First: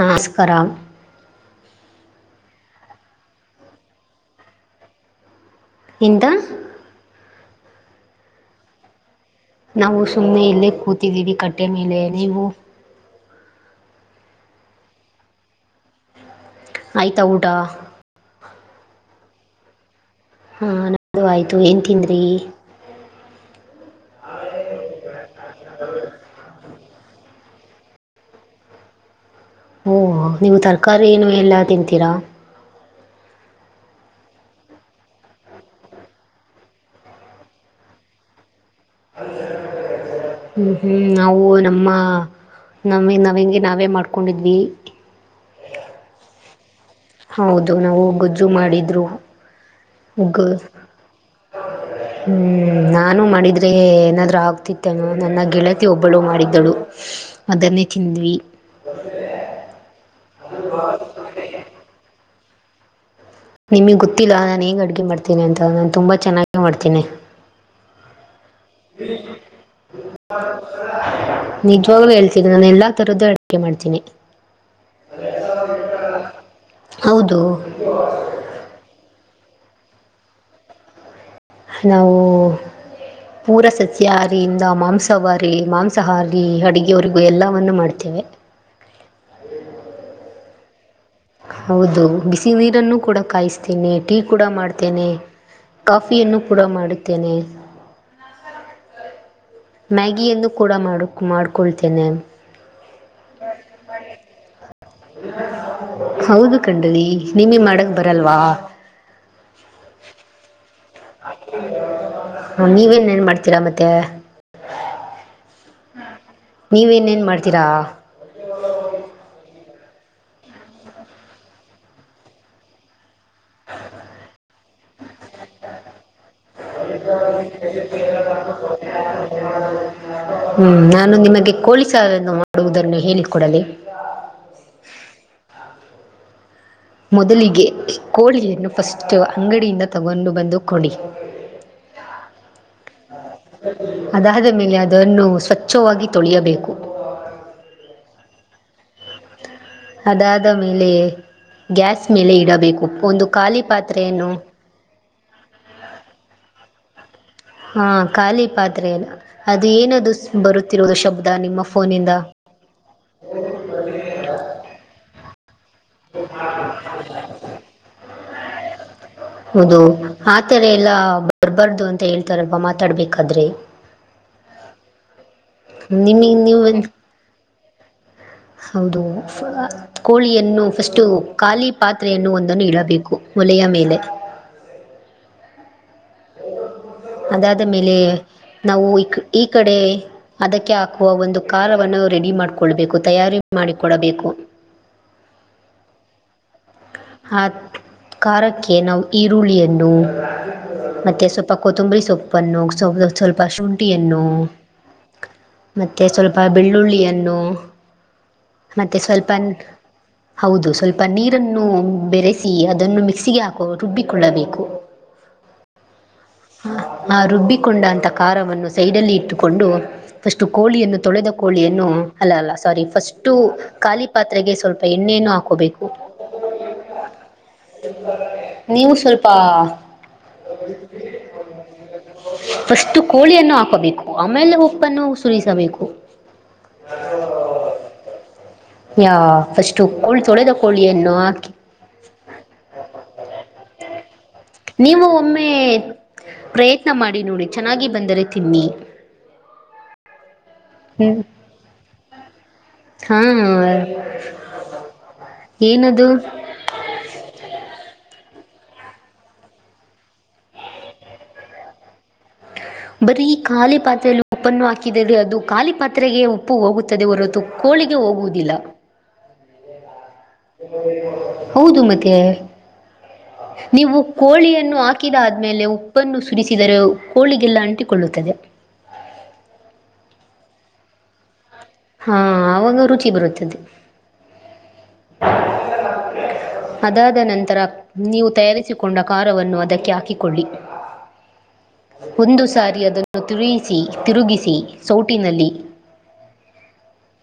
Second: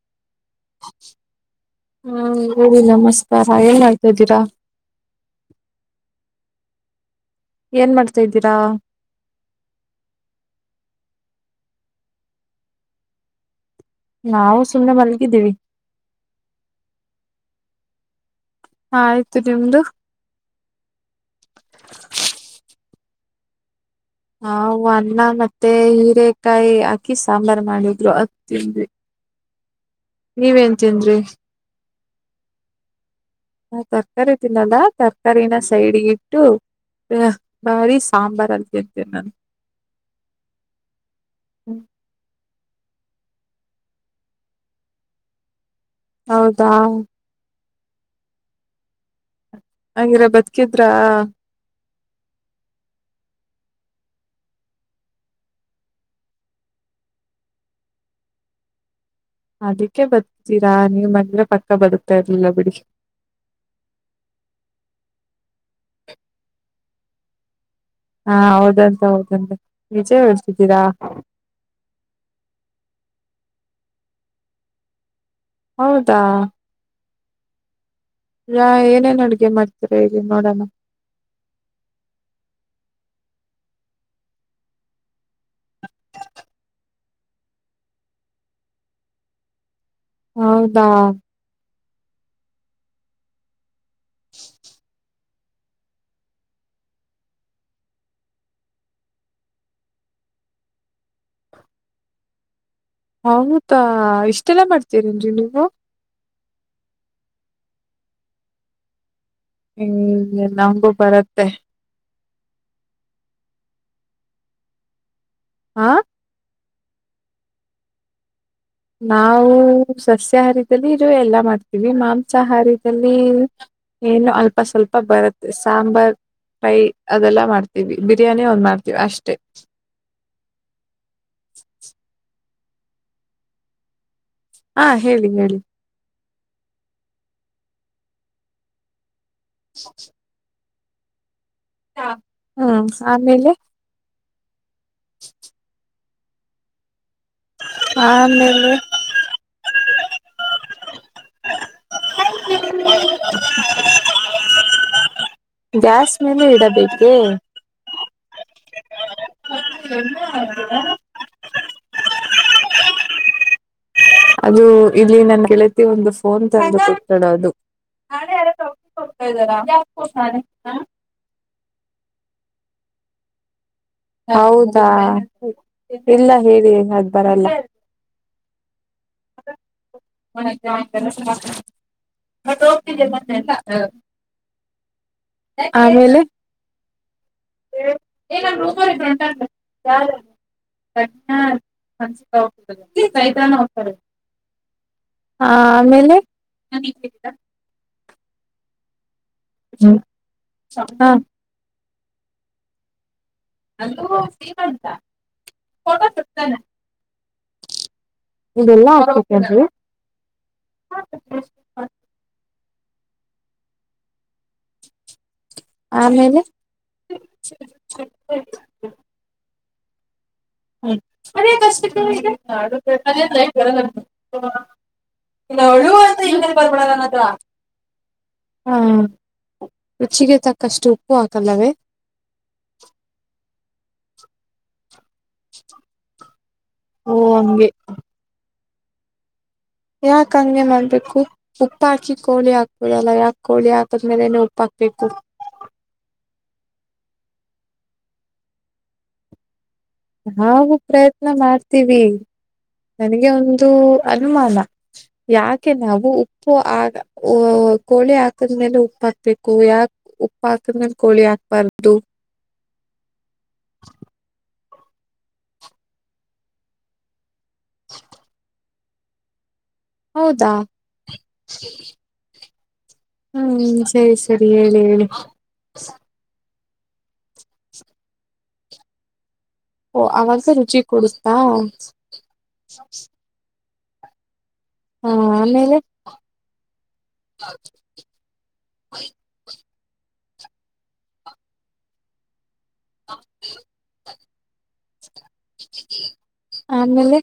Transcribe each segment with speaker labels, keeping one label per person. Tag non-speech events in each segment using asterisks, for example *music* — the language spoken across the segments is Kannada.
Speaker 1: ನಮಸ್ಕಾರ.
Speaker 2: *unintelligible* ಎಲ್ರಿಗೂ ನಮಸ್ಕಾರ ಏನ್ ಮಾಡ್ತಾ ಇದ್ದೀರಾ.
Speaker 1: ಎಂತಾ.
Speaker 2: ಏನ್ ಮಾಡ್ತಾ ಇದ್ದೀರಾ.
Speaker 1: ನಾವು ಸುಮ್ನೆ ಇಲ್ಲೇ ಕೂತಿದ್ದೀವಿ ಕಟ್ಟೆ ಮೇಲೆ ನೀವು.
Speaker 2: ನಾವೂ ಸುಮ್ಮ್ನೆ ಮಲ್ಗಿದಿವಿ.
Speaker 1: ಆಯ್ತಾ ಊಟ.
Speaker 2: ಆಯ್ತು ನಿಮ್ದು.
Speaker 1: ಹಾ ನಮ್ದು ಆಯ್ತು ಏನ್ ತಿಂದ್ರೀ.
Speaker 2: ನಾವು ಅನ್ನ ಮತ್ತೆ ಹೀರೆಕಾಯಿ ಹಾಕಿ ಸಾಂಬಾರ್ ಮಾಡಿದ್ರು ಅದ್ ತಿಂದ್ವಿ.
Speaker 1: ಓ ನೀವು
Speaker 2: ನೀವೇನ್
Speaker 1: ತರಕಾರಿ
Speaker 2: ತಿಂದ್ರಿ
Speaker 1: ಏನು ಎಲ್ಲಾ ತಿಂತೀರಾ.
Speaker 2: ನಾವ್ ತರಕಾರಿ ತಿನ್ನಲ್ಲ ತರಕಾರಿನ ಸೈಡ್ಗಿಟ್ಟು. ಯಾ ಬರೀ ಸಾಂಬಾರಲ್ಲಿ ತಿಂತಿನ್ ನಾನು.
Speaker 1: ಹ್ಮ್ ಹ್ಮ್ ನಾವು
Speaker 2: ನಾನು
Speaker 1: ನಮ್ಮ. *unintelligible* ನಾವೇ ಮಾಡ್ಕೊಂಡಿದ್ವಿ.
Speaker 2: ಹೌದಾ.
Speaker 1: ಹೌದು, ನಾವು ಗೊಜ್ಜು ಮಾಡಿದ್ರು.
Speaker 2: *unintelligible*
Speaker 1: ಗೊ
Speaker 2: ಬದ್ಕಿದ್ರಾ.
Speaker 1: ಹ್ಮ್ ನಾನು ಮಾಡಿದ್ರೆ ಏನಾದ್ರು ಅಗ್ತಿತ್ತೇನೋ ನನ್ನ ಗೆಳತಿ ಒಬ್ಬಳು ಮಾಡಿದ್ದಳು. ಅದನ್ನೆ ತಿಂದ್ವಿ. *unintelligible*
Speaker 2: ಅದಕ್ಕೆ *unintelligible* ಪಕ್ಕ ಬದುಕ್ತಾ ಇರ್ಲಿಲ್ಲ ಬಿಡಿ.
Speaker 1: ನಿಮಗ್ ಗೊತ್ತಿಲ್ಲ ನಾನ್ ಹೆಗ್ ಅಡ್ಗೆ ಮಾಡ್ತೀನಿ ಅಂತ ನಾನ್ ತುಂಬಾ ಚೆನ್ನಾಗೆ ಮಾಡ್ತೀನಿ.
Speaker 2: ಹಾ ಹೌದಂತೆ *unintelligible* ನಿಜ ಹೇಳ್ತಿದೀರಾ.
Speaker 1: ನಿಜ್ವಾಗ್ಲೂ ಹೇಳ್ತೀನಿ ನಾನ್ ಎಲ್ಲಾ ತರದ್ದು ಅಡ್ಗೆ ಮಾಡ್ತೀನಿ.
Speaker 2: ಹೌದಾ.
Speaker 1: ಹೌದು.
Speaker 2: ಯಾ ಏನೇನ್ ಅಡುಗೆ ಮಾಡ್ತೀರಾ ಹೇಳಿ ನೋಡೋಣ.
Speaker 1: ನಾವೂ. ಪೂರ ಸಸ್ಯಾಹಾರಿಯಿಂದ ಮಾಂಸವಾರಿ ಮಾಂಸಾಹಾರಿ ಅಡುಗೆವರಿಗೂ ಎಲ್ಲವನ್ನು ಮಾಡ್ತೇವೆ.
Speaker 2: ಹೌದಾ.
Speaker 1: ಹೌದು ಬಿಸಿ ನೀರನ್ನು ಕೂಡ ಕಾಯಿಸ್ತೇನೆ ಟೀ ಕೂಡ ಮಾಡ್ತೇನೆ. ಕಾಫಿಯನ್ನು ಕೂಡ ಮಾಡುತ್ತೇನೆ. ಮ್ಯಾಗಿಯನ್ನು ಕೂಡ ಮಾಡ್ ಮಾಡ್ಕೊಳ್ತಿನ್ ನಾನು.
Speaker 2: ಹೌದಾ.. ಇಷ್ಟೇಲ್ಲ ಮಾಡ್ತೀರೆನ್ರಿ ನೀವು.
Speaker 1: ಹೌದು ಕಣ್ರೀ ನಿಮಿಗ್ ಮಾಡಕ್ ಬರಲ್ವಾ.
Speaker 2: ನಂಗೂ ಬರುತ್ತೆ.
Speaker 1: ನೀವೇನ್ ಏನ್ ಮಾಡ್ತೀರಾ ಮತ್ತೆ.
Speaker 2: ಹಾ.
Speaker 1: ನೀವೇನ್ ಏನ್ ಮಾಡ್ತೀರಾ.
Speaker 2: ನಾವು ಸಸ್ಯಾಹಾರಿದಲ್ಲಿ ಇದು ಎಲ್ಲ ಮಾಡ್ತೀವಿ ಮಾಂಸಾಹಾರಿ. ಎಲ್ಲಿ *unintelligible* ಅಲ್ಪ ಸ್ವಲ್ಪ ಬರುತ್ತೆ ಸಾಂಬಾರ್. ರೈ ಅದೆಲ್ಲ ಮಾಡ್ತೀವಿ ಬಿರಿಯಾನಿ ಒಂದ್ ಮಾಡ್ತೀವಿ ಅಷ್ಟೇ.
Speaker 1: ಹ್ಮ್ ನಾನು ನಿಮಗೆ ಕೋಳಿ ಸಾರನ್ನು ಮಾಡುವುದನ್ನು ಹೇಳಿ ಕೊಡಲೇ
Speaker 2: ಹಾ ಹೇಳಿ ಹೇಳಿ
Speaker 1: ಮೊದಲಿಗೆ ಕೋಳಿಯನ್ನು ಫಸ್ಟು ಅಂಗಡಿಯಿಂದ ತಗೊಂಡು ಬಂದು ಕೊಡಿ
Speaker 2: ಹ್ಮ ಆಮೇಲೆ
Speaker 1: ಅದಾದ ಮೇಲೆ ಅದನ್ನು ಸ್ವಚ್ಛವಾಗಿ ತೊಳಿಯಬೇಕು
Speaker 2: ಆಮೇಲೆ
Speaker 1: ಅದಾದ ಮೇಲೆ ಗ್ಯಾಸ್ ಮೇಲೆ ಇಡಬೇಕು ಒಂದು ಖಾಲಿ ಪಾತ್ರೆಯನ್ನು
Speaker 2: ಗ್ಯಾಸ್ ಮೇಲೆ ಇಡಬೇಕೇ
Speaker 1: ಹಾ ಖಾಲಿ ಪಾತ್ರೆಯಲ್ಲೇ ಅದು ಏನದು ಬರುತ್ತಿರೋದು ಶಬ್ದ ನಿಮ್ಮ ಫೋನಿಂದ
Speaker 2: ಅದು ಇಲ್ಲಿ ನನ್ ಗೆಳತಿ ಒಂದು ಫೋನ್ ತಂದು ಕೊಟ್ಟಳು ಅದು ನಾಳೆ ಯಾರಾದ್ರು ಔಟಿಂಗ್ ಗೇ
Speaker 1: ಹೌದು ಆ
Speaker 2: ಹೋಗತಿದಾರಾ
Speaker 1: ಥರ ಎಲ್ಲ ಬರಬಾರ್ದು ಅಂತ ಹೇಳ್ತಾರಲ್ಲ ಮಾತಾಡ್ಬೇಕಾದ್ರೆ
Speaker 2: ಹೌದಾ
Speaker 1: ನಿಮಗೆ
Speaker 2: ಇಲ್ಲ
Speaker 1: ನೀವು
Speaker 2: ಹೇಳಿ ಅದ್ ಬರಲ್ಲ
Speaker 1: ಹೌದು ಕೋಳಿಯನ್ನು ಫಸ್ಟು ಖಾಲಿ ಪಾತ್ರೆಯನ್ನು ಒಂದನ್ನು ಇಡಬೇಕು ಒಲೆಯ ಮೇಲೆ
Speaker 2: ಆಮೇಲೆ
Speaker 1: ಅದಾದ ಮೇಲೆ ನಾವು ಈ ಕಡೆ ಅದಕ್ಕೆ ಹಾಕುವ ಒಂದು ಖಾರವನ್ನು ರೆಡಿ ಮಾಡಕೋ ಮಾಡಕೊಳ್ಬೇಕು ತಯಾರಿ ಮಾಡಿ
Speaker 2: ಹಾ ಆಮೇಲೆ
Speaker 1: ಖಾರಕ್ಕೆ ನಾವು ಈರುಳ್ಳಿಯನ್ನು ಮತ್ತೆ ಸೊಪ್ ಪ ಕೊತಂಬರಿ ಸೊಪ್ಪನ್ನು ಸೊ ಸೊ ಸ್ವಲ್ಪ ಸ್ವಲ್ಪ ಶುಂಠಿಯನ್ನು ಮತ್ತೆ ಸ್ವಲ್ಪ ಬೆಳ್ಳುಳ್ಳಿಯನ್ನು
Speaker 2: ಇದೆಲ್ಲ
Speaker 1: ಮತ್ತೆ ಸ್ವಲ್ಪನ್
Speaker 2: ಹಾಕ್ಬೇಕೇನ್ರಿ
Speaker 1: ಹೌದು ಸ್ವಲ್ಪ ನೀರನ್ನು ಬೆರೆಸಿ ಅದನ್ನು ಮಿಕ್ಸಿಗೆ ಹಾಕೋ ಬಿಟ್ಟು ರುಬ್ಬಿಕೊಳ್ಳಬೇಕು
Speaker 2: ಆಮೇಲೆ
Speaker 1: ಆ ರುಬ್ಬಿಕೊಂಡ ಅಂಥ ಖಾರವನ್ನು ಸೈಡಲ್ಲಿ ಇಟ್ಟುಕೊಂಡು ಫಸ್ಟು ಕೋಳಿಯನ್ನು ತೊಳೆದ
Speaker 2: ಅದೇ
Speaker 1: ಕೋಳಿಯನ್ನು
Speaker 2: ಕಷ್ಟಕ್ಕೆ
Speaker 1: ಅಲ್ಲಲ್ಲ ಸಾರಿ ಫಸ್ಟು
Speaker 2: ಬರಲ್ಲ
Speaker 1: ಖಾಲಿ ಪಾತ್ರೆಗೆ ಸ್ವಲ್ಪ ಎಣ್ಣೆನು ಹಾಕ್
Speaker 2: *unintelligible* ಹಾ
Speaker 1: ನೀವು ಸಲ್ಪಾ
Speaker 2: ರುಚಿಗೆ ತಕ್ಕಷ್ಟು ಉಪ್ಪು ಹಾಕಲ್ಲವೇ
Speaker 1: ಫಸ್ಟ್ ಕೋಳಿಯನ್ನು ಹಾಕೋಬೇಕು ಆಮೇಲೆ ಉಪ್ಪನ್ನು ಕುದಿಸಬೇಕು
Speaker 2: ಓ ಹಂಗೆ
Speaker 1: ಫರ್ಸ್ಟ್ ತು ಕೋಳ್ ತೊಳೆದ ಕೋಳಿಯನ್ನು ಹಾಕಿ
Speaker 2: ಉಪ್ಪು ಹಾಕಿ ಕೋಳಿ ಹಾಕ್ಬುದಲ್ಲ ಯಾಕ್ ಕೋಳಿ ಹಾಕದ್ಮೇಲೆನೇ ಉಪ್
Speaker 1: ನೀವು ಒಮ್ಮೇ ಪ್ರಯತ್ನ ಮಾಡಿ ನೋಡಿ ಚೆನ್ನಾಗಿ ಬಂದರೆ ತಿನ್ನಿ
Speaker 2: ನಾವು
Speaker 1: ಹ್ಮ್
Speaker 2: ಪ್ರಯತ್ನ ಮಾಡ್ತೀವಿ
Speaker 1: ಹಾ
Speaker 2: ನನಗೆ ಒಂದು ಅನುಮಾನ ಯಾಕೆ ನಾವು
Speaker 1: ಏನದು
Speaker 2: ಉಪ್ ಓ ಆಗ ಓ ಕೋಳಿ ಹಾಕದ್ಮೇಲೆ ಉಪ್ಪಾಕ್ಬೇಕು ಯಾಕ್ ಉಪ್ ಹಾಕದ್ಮೇಲೆ ಕೋಳಿ ಹಾಕ್ಬಾರ್ದು
Speaker 1: ಬರೀ ಖಾಲಿ ಪಾತ್ರೆೆಯಲ್ಲಿ ಉಪ್ಪನ್ನು ಹಾಕಿದರೆ ಅದು ಖಾಲಿ ಪಾತ್ರೆಗೆ ಉಪ್ಪು ಹೋಗುತ್ತದೆ ಹೊರತು ಕೋಳಿಗೆ ಹೋಗುವುದಿಲ್ಲ
Speaker 2: ಹೌದಾ
Speaker 1: ಹೌದು ಮತ್ತೆ
Speaker 2: ಹ್ಮ್
Speaker 1: ನೀವು
Speaker 2: ಸರಿ ಸರಿ
Speaker 1: ಕೋಳಿಯನ್ನು
Speaker 2: ಹೇಳಿ ಹೇಳಿ
Speaker 1: ಹಾಕಿದಾದ್ ಮೇಲೆ ಉಪ್ಪನ್ನು ಸುರಿಸಿದರೆ ಕೋಳಿಗೆಲ್ಲ ಅಂಟಿಕೊಳ್ಳುತ್ತದೆ
Speaker 2: ಓ ಅವಾಗಸ ರುಚಿ ಕೊಡಸ್ತಾ
Speaker 1: ಹಾ ಆವಾಗ ರುಚಿ ಬರುತ್ತದೆ
Speaker 2: ಆಮೇಲೆ
Speaker 1: ಅದಾದ ನಂತರ ನೀವು ತಯಾರಿಸಿಕೊಂಡ ಖಾರವನ್ನು ಅದಕ್ಕೆ ಹಾಕಿಕೊಳ್ಳಿ ಒಂದು ಸಾರಿ ಅದನ್ನು ತಿರುವಿಸಿ ತಿರುಗಿಸಿ ಸೋಟಿನಲ್ಲಿ
Speaker 2: ಆಮೇಲೆ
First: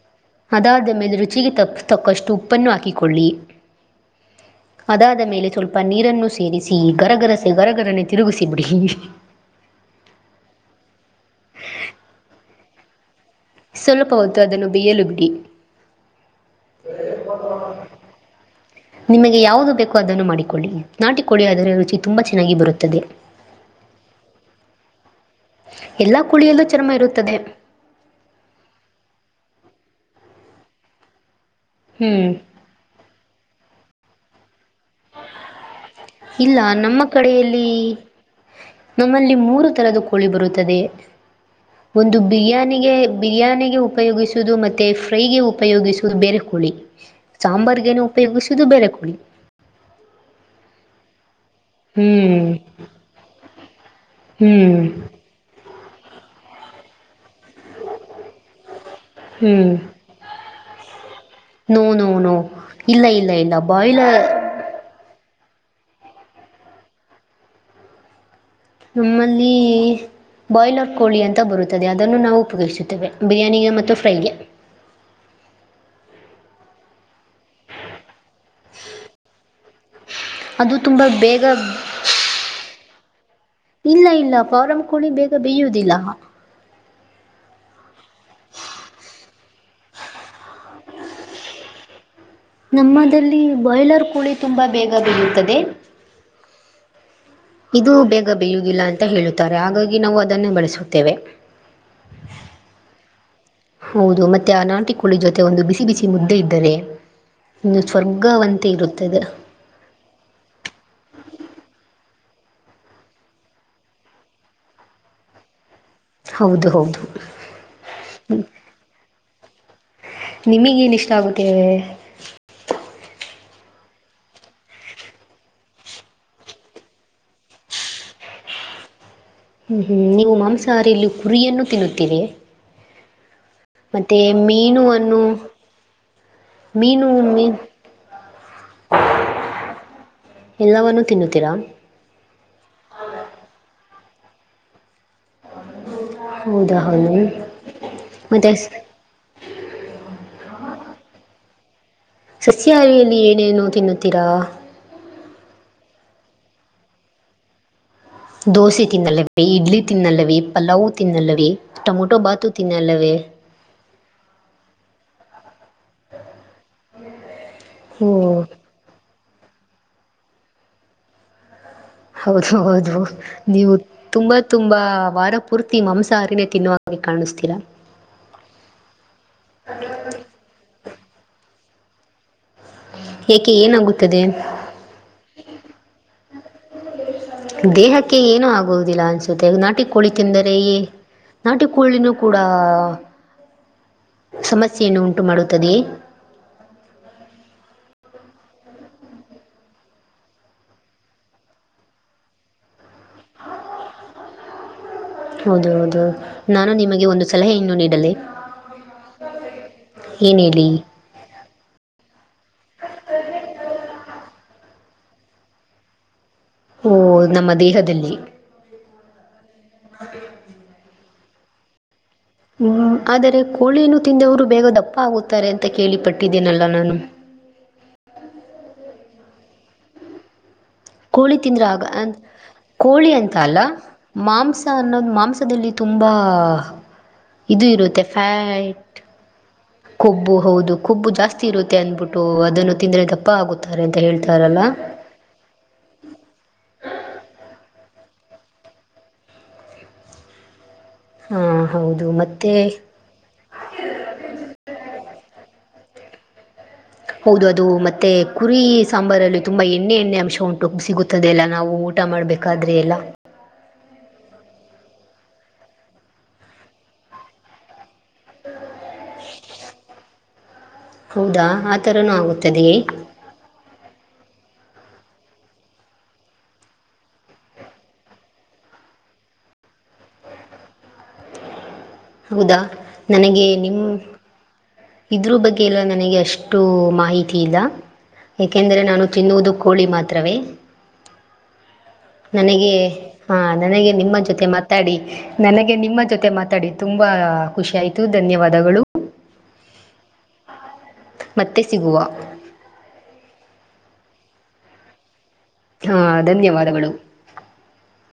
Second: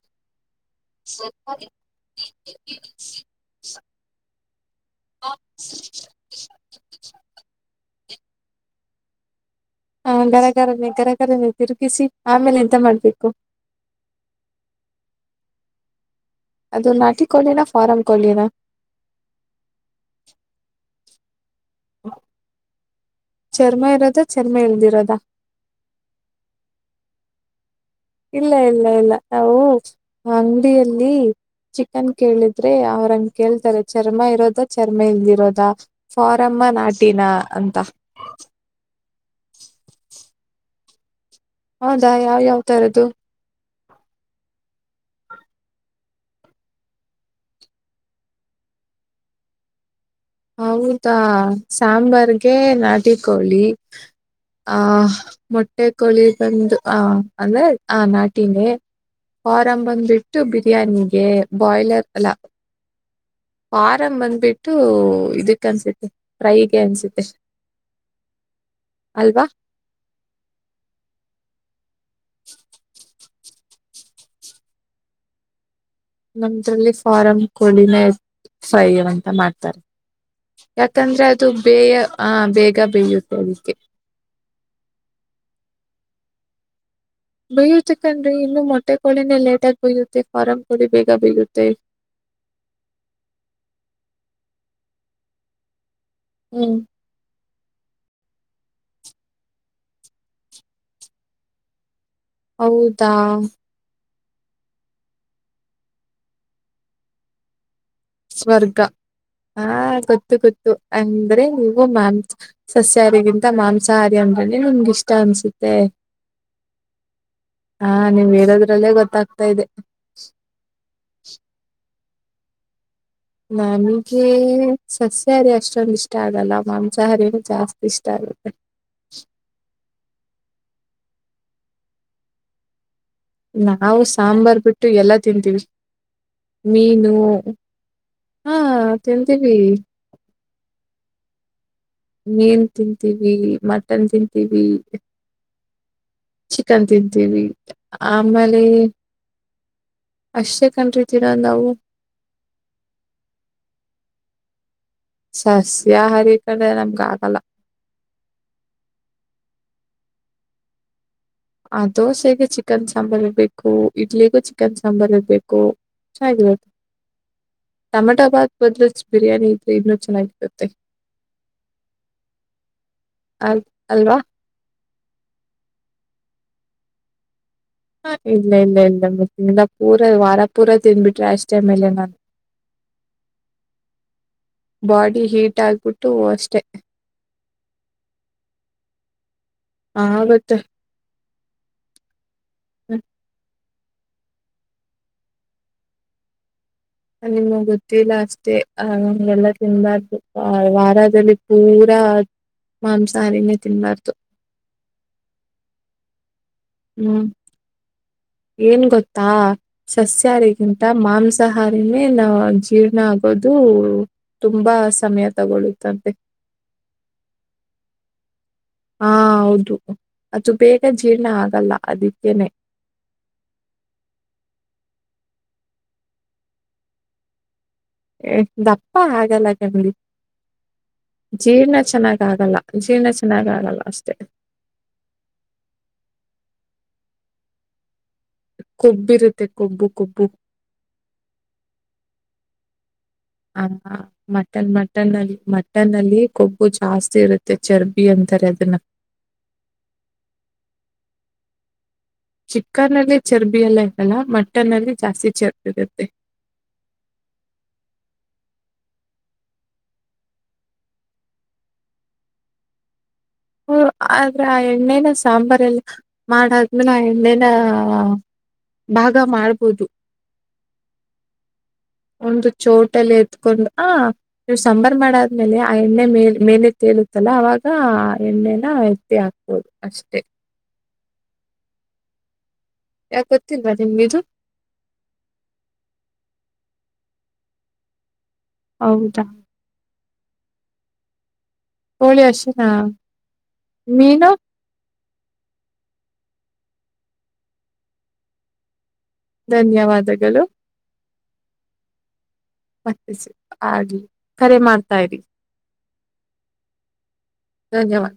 Speaker 1: ಅದಾದ ಮೇಲೆ ರುಚಿಗೆ ತಪ್ಪ ತಕ್ಕಷ್ಟು ಉಪ್ಪನ್ನು ಹಾಕಿಕೊಳ್ಳಿ. ಅದಾದ ಮೇಲೆ ಸ್ವಲ್ಪ ನೀರನ್ನು ಸೇರಿಸಿ ಗರಗರಸೆ ಗರಗರನ್ನ ತಿರುಗಿಸಿ ಬಿಡಿ.
Speaker 2: ಹ ಗರಗರನ್ನ ಗರಗರನ್ನ ತಿರುಗಿಸಿ ಆಮೇಲೆ ಎಂತ ಮಾಡ್ಬೇಕು.
Speaker 1: ಸ್ವಲ್ಪ ಹೊತ್ತು ಅದನ್ನು ಬೇಯ್ಯಲು ಬಿಡಿ.
Speaker 2: ಅದು ನಾಟಿ ಕೊಳ್ಳಿನ ಫಾರಂ ಕೊಳಿನ.
Speaker 1: ನಿಮಗೆ ಯಾವುದು ಬೇಕೋ ಅದನ್ನು ಮಾಡಿಕೊಳ್ಳಿ ನಾಟಿಕೊಳ್ಳಿ ಅದರೆ ರುಚಿ ತುಂಬಾ ಚೆನ್ನಾಗಿ ಬರುತ್ತದೆ.
Speaker 2: ಚರ್ಮ ಇರೋದ ಚರ್ಮ ಇಲ್ದಿರೋದ.
Speaker 1: ಎಲ್ಲ ಕುಳಿಯಲ್ಲೂ ಚರ್ಮ ಇರುತ್ತದೆ.
Speaker 2: ಇಲ್ಲ ಇಲ್ಲ ಇಲ್ಲ ನಾವು ಅಂಗಡಿಯಲ್ಲಿ ಚಿಕನ್
Speaker 1: ಹ್ಮ್
Speaker 2: ಕೇಳಿದ್ದ ರೆ ಅವ್ರಂಗ ಕೇಳ್ತಾರೆ ಚರ್ಮ ಇರೋದ ಚರ್ಮ ಇಲ್ದಿರೋದ.
Speaker 1: ಇಲ್ಲ
Speaker 2: ಫಾರಮ್ಮ
Speaker 1: ನಮ್ಮ
Speaker 2: ನಾಟಿನ
Speaker 1: ಕಡೆಯಲ್ಲಿ
Speaker 2: ಅಂತ
Speaker 1: ನಮ್ಮಲ್ಲಿ ಮೂರು ತರದ ಕೋಳಿ ಬರುತ್ತದೆ
Speaker 2: ಹೌದಾ
Speaker 1: ಒಂದು
Speaker 2: ಯಾವ್ ಯಾವ್
Speaker 1: ಬಿರಿಯಾನಿಗೆ
Speaker 2: ತರದ್ದು
Speaker 1: ಬಿರಿಯಾನಿಗೆ ಉಪಯೋಗಿಸುದು ಮತ್ತು ಫ್ರೈಗೆ ಉಪಯೋಗಿಸುವುದು ಬೇರೆ ಕೋಳಿ. ಸಾಂಬಾರ್ಗೇನ ಉಪಯೋಗಿಸುದು ಬೇರೆ ಕೋಳಿ.
Speaker 2: ಹೌದಾ
Speaker 1: ಹ್ಮ್
Speaker 2: ಸಾಂಬಾರ್ಗೆ ನಾಟ ಕೋಳಿ. ಆ
Speaker 1: ಹ್ಮ್
Speaker 2: ಮೊಟ್ಟೆ ಕೊಳಿ ಬಂದ ಆ ಅಂದ್ರೆ ಆ ನಾಟಿನೇ
Speaker 1: ಹ್ಮ್
Speaker 2: ಫಾರಂ ಬಂದ್ಬಿಟ್ಟು ಬಿರಿಯಾನಿಗೆ
Speaker 1: ನೋ ನೋ ನೋ ಇಲ್ಲ ಇಲ್ಲ ಇಲ್ಲ.
Speaker 2: ಆರಮ್
Speaker 1: ಬಾಯ್ಲರ್
Speaker 2: ಬಂದ್ಬಿಟ್ಟು ಇದಕ್ ಅನ್ಸತ್ತೆ ಫ್ರೈಗೆ ಅನ್ಸತ್ತೆ.
Speaker 1: ನಮ್ಮಲ್ಲಿ ಬಾಯ್ಲರ್ ಕೋಳಿ ಅಂತ ಬರುತ್ತದೆ ಅದನ್ನು ನಾವು ಉಪಯೋಗಿಸುತ್ತೇವೆ. ಬಿರಿಯಾನಿಗೆ ಮತ್ತು ಫ್ರೈಗೆ.
Speaker 2: ನಮ್ರಲ್ಲಿ ಫಾರಂ ಕೋಳಿನೇ ಫೈ ಅಂತ ಮಾಡ್ತಾರೆ.
Speaker 1: ಅದು ತುಂಬ
Speaker 2: ಯಾಕಂದ್ರೆ
Speaker 1: ಬೇಗ
Speaker 2: ಅದು ಬೇಯ ಆ ಬೇಗ ಬೇಯುತ್ತೆ ಅದಕ್ಕೆ.
Speaker 1: ಇಲ್ಲ ಇಲ್ಲ ಫಾರಂ ಕೋಳಿ ಬೇಗ ಬೇಯ್ಯುದಿಲ್ಲ.
Speaker 2: ಬಯ್ಯತಕ್ಕನ್ ಇನ್ನು ಮೊಟ್ಟೆ ಕೋಳಿನೇ ಲೇಟ್ ಆಗಿ ಬಯುತ್ತೆ ಫಾರಂ ಕೋಳಿ ಬೇಗ ಬಯುತ್ತೆ.
Speaker 1: ನಮ್ಮದಲ್ಲಿ ಬಾಯ್ಲರ್ ಕೂಳಿ ತುಂಬಾ ಬೇಗ ಬೆಯುತ್ತದೆ.
Speaker 2: ಹ್ಮ
Speaker 1: ಇದು ಬೇಗ ಬೇೆಯುದಿಲ್ಲ ಅಂತ ಹೇಳುತ್ತಾರೆ ಹಾಗಾಗಿ ನಾವು ಅದನ್ನ ಬಳಸುತ್ತೇವೆ.
Speaker 2: ಹೌದಾ.
Speaker 1: ಹೌದು ಮತ್ತೆ ಆ ನಾಟಿಕಳಿ ಜೊತೆ ಒಂದು ಬಿಸಿ ಬಿಸಿ ಮುದ್ದೆ ಇದ್ದರೆ ಸ್ವರ್ಗವಂತ
Speaker 2: ಸ್ವರ್ಗ
Speaker 1: ಇರುತ್ತದ.
Speaker 2: ಹಾ ಗೊತ್ತು ಗೊತ್ತು ಅಂದ್ರೆ ಇವು ಮಾಂಸ ಸಸ್ಯಾಹಾರಿಗಿಂತ ಮಾಂಸಾಹಾರಿ ಅಂದ್ರನೆ ನಿಮ್ಗಿಷ್ಟ ಅನ್ಸುತ್ತೆ.
Speaker 1: ಹೌದು ಹೌದು
Speaker 2: ಹಾ ನಿವ ಹೇಳೋದ್ರಲ್ಲೇ ಗೊತ್ತಾಗ್ತಾ ಇದೆ.
Speaker 1: ನಿಮಗ ಏನ ಇಷ್ಟ ಆಗುತ್ತೇ.
Speaker 2: ನಮಗೆ ಸಸ್ಯಾಹಾರಿ ಅಷ್ಟೊಂದು ಇಷ್ಟ ಆಗಲ್ಲ ಮಾಂಸಾಹಾರ ಜಾಸ್ತಿ ಇಷ್ಟ ಆಗುತ್ತೆ.
Speaker 1: ಹ್ಮ ಹ್ಮ ನೀವು ಮಾಂಸಾಹಾರಿಯಲ್ಲಿ ಕುರಿಯನ್ನು ತಿನ್ನುತ್ತರೆ.
Speaker 2: ನಾವು ಸಾಂಬಾರ್ ಬಿಟ್ಟು ಎಲ್ಲಾ
Speaker 1: ಮೀನುವನ್ನು
Speaker 2: ತಿಂತೀವಿ. ಮೀನು ಹಾ ತಿಂತೀವಿ.
Speaker 1: ಎಲ್ಲವನ್ನು ತಿನ್ನುತ್ತೀರಾ.
Speaker 2: ಮೀನು ತಿಂತೀವಿ ಮಟನ್ ತಿಂತೀವಿ
Speaker 1: ಹೌದಾ
Speaker 2: ಚಿಕನ್
Speaker 1: ಹೌದು
Speaker 2: ತಿಂತೀವಿ
Speaker 1: ಮತ್ತೆ
Speaker 2: ಆಮೇಲೆ ಅಷ್ಟೇ ಕಂಡರತೀರಾ ನಾವು
Speaker 1: ಸಸ್ಯಾಹಾರಿಯಲ್ಲಿ ಏನೇನು ತಿನ್ನುತ್ತೀರಾ
Speaker 2: ಸಸ್ಯಾಹಾರಿ ಕಡೆ ನಮ್ಗ ಆಗಲ್ಲ
Speaker 1: ದೋಸೆ ತಿನ್ನಲ್ಲ ಇಡ್ಲಿ ತಿನ್ನಲ್ಲವ ಪಲಾವು್ ತಿನ್ನಲ್ಲವ
Speaker 2: ಆ ದೋಸೆಗೆ ಚಿಕನ್ ಸಾಂಬಾರ್ ಇರ್ಬೇಕು ಇಡ್ಲಿಗೂ ಚಿಕನ್ ಸಾಂಬಾರ್ ಇರ್ಬೇಕು ಚೆನ್ನಾಗಿರುತ್ತೆ
Speaker 1: ಓ
Speaker 2: ಟಮಟಾಬಾದ್ ಬದ್ಲು ಬಿರಿಯಾನಿ ಇದ್ರೆ ಇನ್ನುೂ ಚೆನ್ನಾಗಿರುತ್ತೆ
Speaker 1: ಹೌದು ಹೌದು
Speaker 2: ಅಲ್
Speaker 1: ನೀವು
Speaker 2: ಅಲ್ವಾ
Speaker 1: ತುಂಬಾ ತುಂಬಾ ವಾರ ಪೂರ್ತಿ ಮಾಂಸಾಹಾರಿನೆ ತಿನ್ನುವ ಹಾಗೆ ಕಾಣಿಸ್ತೀರಾ
Speaker 2: ಹ ಇಲ್ಲ ಇಲ್ಲ ಇಲ್ಲ ಮಿಂದ ಪೂರ ವಾರ ಪೂರ ತಿದನ್ಬಿಟ್ರೆ ಅಷ್ಟೇ ಮೇಲೆ ನಾನು
Speaker 1: ಏಕೆ ಏನಾಗುತ್ತದೆ
Speaker 2: ಬಾಡಿ ಹೀಟ್ ಆಗ್ಬಿಟ್ಟು ಅಷ್ಟೆ
Speaker 1: ದೇಹಕ್ಕೆ ಏನು ಆಗುವುದಿಲ್ಲ ಅನ್ಸುತ್ತೆ ನಾಟಿ ಕೋಳಿ
Speaker 2: ಆಗುತ್ತೆ
Speaker 1: ತಿಂದರೆೇ ನಾಟಿ ಕೋಳಿನ ಕೂಡ ಸಮಸ್ಯೆಯನ್ನು ಉಂಟು ಮಾಡುತ್ತದೆೆಯೇ
Speaker 2: ನಿಮಗ್ ಗೊತ್ತಿಲ್ಲ ಅಷ್ಟೇ ಅ ಹಗೆಲ್ಲ ತಿನ್ಬಾರ್ದು ವಾರದಲ್ಲಿ ಪೂರಾ ಮಾಂಸಾಹಾರಿನೇ ತಿನ್ಬಾರ್ದು
Speaker 1: ಹೌದು ಹೌದು ನಾನು ನಿಮಗೆ
Speaker 2: ಹ್ಮ್
Speaker 1: ಒಂದು ಸಲಹೆ ಅನ್ನು ನೀಡಲಿ
Speaker 2: ಏನ್ ಗೊತ್ತಾ ಸಸ್ಯಾರಿಗಿಂತ ಮಾಂಸಾಹಾರಿನೇ ನಾ ಜೀರ್ಣ ಆಗೋದು ತುಂಬಾ ಸಮಯ ತಗೊಳ್ಳುತ್ತಂತೆ
Speaker 1: ಓ ನಮ್ಮ ದೇಹದಲ್ಲಿ
Speaker 2: ಹಾ ಹೌದು ಅದು ಬೇಗ ಜೀರ್ಣ ಆಗಲ್ಲ ಅದಕ್ಕೇನೆ
Speaker 1: ಆದರೆ ಕೋಳಿಯನು ತಿಂದವರು ಬೇಗ ದಪ್ಪ ಆಗುತ್ತಾರೆ ಅಂತ ಕೇಳಿಪಟ್ಟಿದ್ದೇನಲ್ಲ ನಾನು
Speaker 2: ದಪ್ಪ ಆಗಗಲ್ಲ ಗಂಗಡಿ
Speaker 1: ಕೋಳಿ ತಿಂದ್ರ ಆಗ ಅ
Speaker 2: ಆಗಲ್ಲ ಜೀರ್ಣ
Speaker 1: ಕೋಳಿ
Speaker 2: ಚೆನ್ನಾಗ್
Speaker 1: ಅಂತಲ್ಲ
Speaker 2: ಆಗಲ್ಲ ಅಷ್ಟೇ
Speaker 1: ಮಾಂಸ ಅನ್ನೋದು ಮಾಂಸದಲ್ಲಿ ತುಂಬಾ ಇದು ಇರುತ್ತೆ ಫ್ಯಾಟ್
Speaker 2: ಬಿರುತ್ತೆ ಕೊಬ್ಬು
Speaker 1: ಕೊಬ್ಬು ಹೌದು ಕೊಬ್ಬು ಜಾಸ್ತಿ ಇರುತ್ತೆ ಅಂದ್ಬಿಟ್ಟು ಅದನ್ನು ತಿಂದರೆ ದಪ್ಪ ಆಗುತ್ತಾರೆ ಅಂತ ಹೇಳ್ತಾರಲ್ಲ
Speaker 2: ಮಟನ್ಲ್ಲಿ ಮಟನ್ ಅಲ್ಲಿ ಕೊಬ್ಬು ಜಾಸ್ತಿ ಇರುತ್ತೆ ಚರ್ಬಿ ಅಂತಾರೆ ಅದನ್ನ
Speaker 1: ಹಾ ಹೌದು ಮ
Speaker 2: ಚಿಿಕನ್ ಅಲ್ಲಿ ಚರ್ಬಿ ಎಲ್ಲ ಇರಲ್ಲ ಮಟನ್ ಅಲ್ಲಿ ಜಾಸ್ತಿ ಚರ್ಬಿ ಇರುತ್ತೆ
Speaker 1: ಹೌದು ಅದು ಮತ್ತೆ ಕುರಿ ಸಾಂಬಾರಲ್ಲಿ ತುಂಬ ಎಣ್ಣೆ ಎಣ್ಣೆ ಅಂಶ ಉಂಟು ಸಿಗುತ್ತದೆ ಎಲ್ಲ ನಾವು ಊಟ ಮಾಡ್ಬೇಕಾದ್ರೆ ಎಲ್ಲ
Speaker 2: ಹ ಆದ್ರೆ ಆ ಎಣ್ಣೆನ ಸಾಂಬಾರ್ ಎಲ್ಲ ಮಾಡಾದ್ಮೇಲೆ ಆ ಎಣ್ಣೆನ ಭಾಗ ಮಾಡ್ಬೋದು
Speaker 1: ಹೌದಾ ಆ ಥರನೂ
Speaker 2: ಒಂದು
Speaker 1: ಆಗುತ್ತದೆಯೇ
Speaker 2: ಚೋಟಲ್ಲಿ ಎತ್ಕೊಂಡು ಆ ನೀವು ಸಾಂಬಾರು ಮಾಡಾದ್ಮೇಲೆ ಆ ಎಣ್ಣೆ ಮೇಲ್ ಮೇಲೆ ತೇಲುತ್ತಲ್ಲ ಅವಾಗ ಎಣ್ಣೆನ ಎತ್ತಿ ಆಗ್ ಹೌದು ಅಷ್ಟೇ
Speaker 1: ಹೌದಾ
Speaker 2: ಯಾಕ್
Speaker 1: ನನಗೆ
Speaker 2: ಗೊತ್ತಿಲ್ವಾ
Speaker 1: ನಿಮ್ಮ
Speaker 2: ನಿಮ್ಗಿದು
Speaker 1: ಇದ್ರ ಬಗ್ಗೆ ಎಲ್ಲ ನನಗೆ ಅಷ್ಟು ಮಾಹಿತಿ ಇಲ್ಲ ಯಾಕೆಂದ್ರೆ ನಾನು
Speaker 2: ಹೌದಾ
Speaker 1: ತಿನ್ನುವುದು ಕೋಳಿ ಮಾತ್ರವೇ
Speaker 2: ಕೋಳಿ ಅರ್ಶಿನ
Speaker 1: ನನಗೆ ಹಾ ನನಗೆ ನಿಮ್ಮ
Speaker 2: ಮೀನು
Speaker 1: ಜೊತೆ ಮತ್ತೆ ಮಾತಾಡಿ ನನಗೆ ನಿಮ್ಮ ಜೊತೆ ಮಾತಾಡಿ ತುಂಬಾ ಖುಷಿ ಆಯ್ತು ಧನ್ಯವಾದಗಳು
Speaker 2: ಧನ್ಯವಾದಗಳು.
Speaker 1: ಮತ್ತೆ ಸಿಗುವ.
Speaker 2: ಮತ್ತೆ ಆಗ್ಲಿ ಕರೆ ಮಾಡ್ತಾ ಇರಿ.
Speaker 1: ಹಾ ಧನ್ಯವಾದಗಳು.
Speaker 2: ಧನ್ಯವಾದ.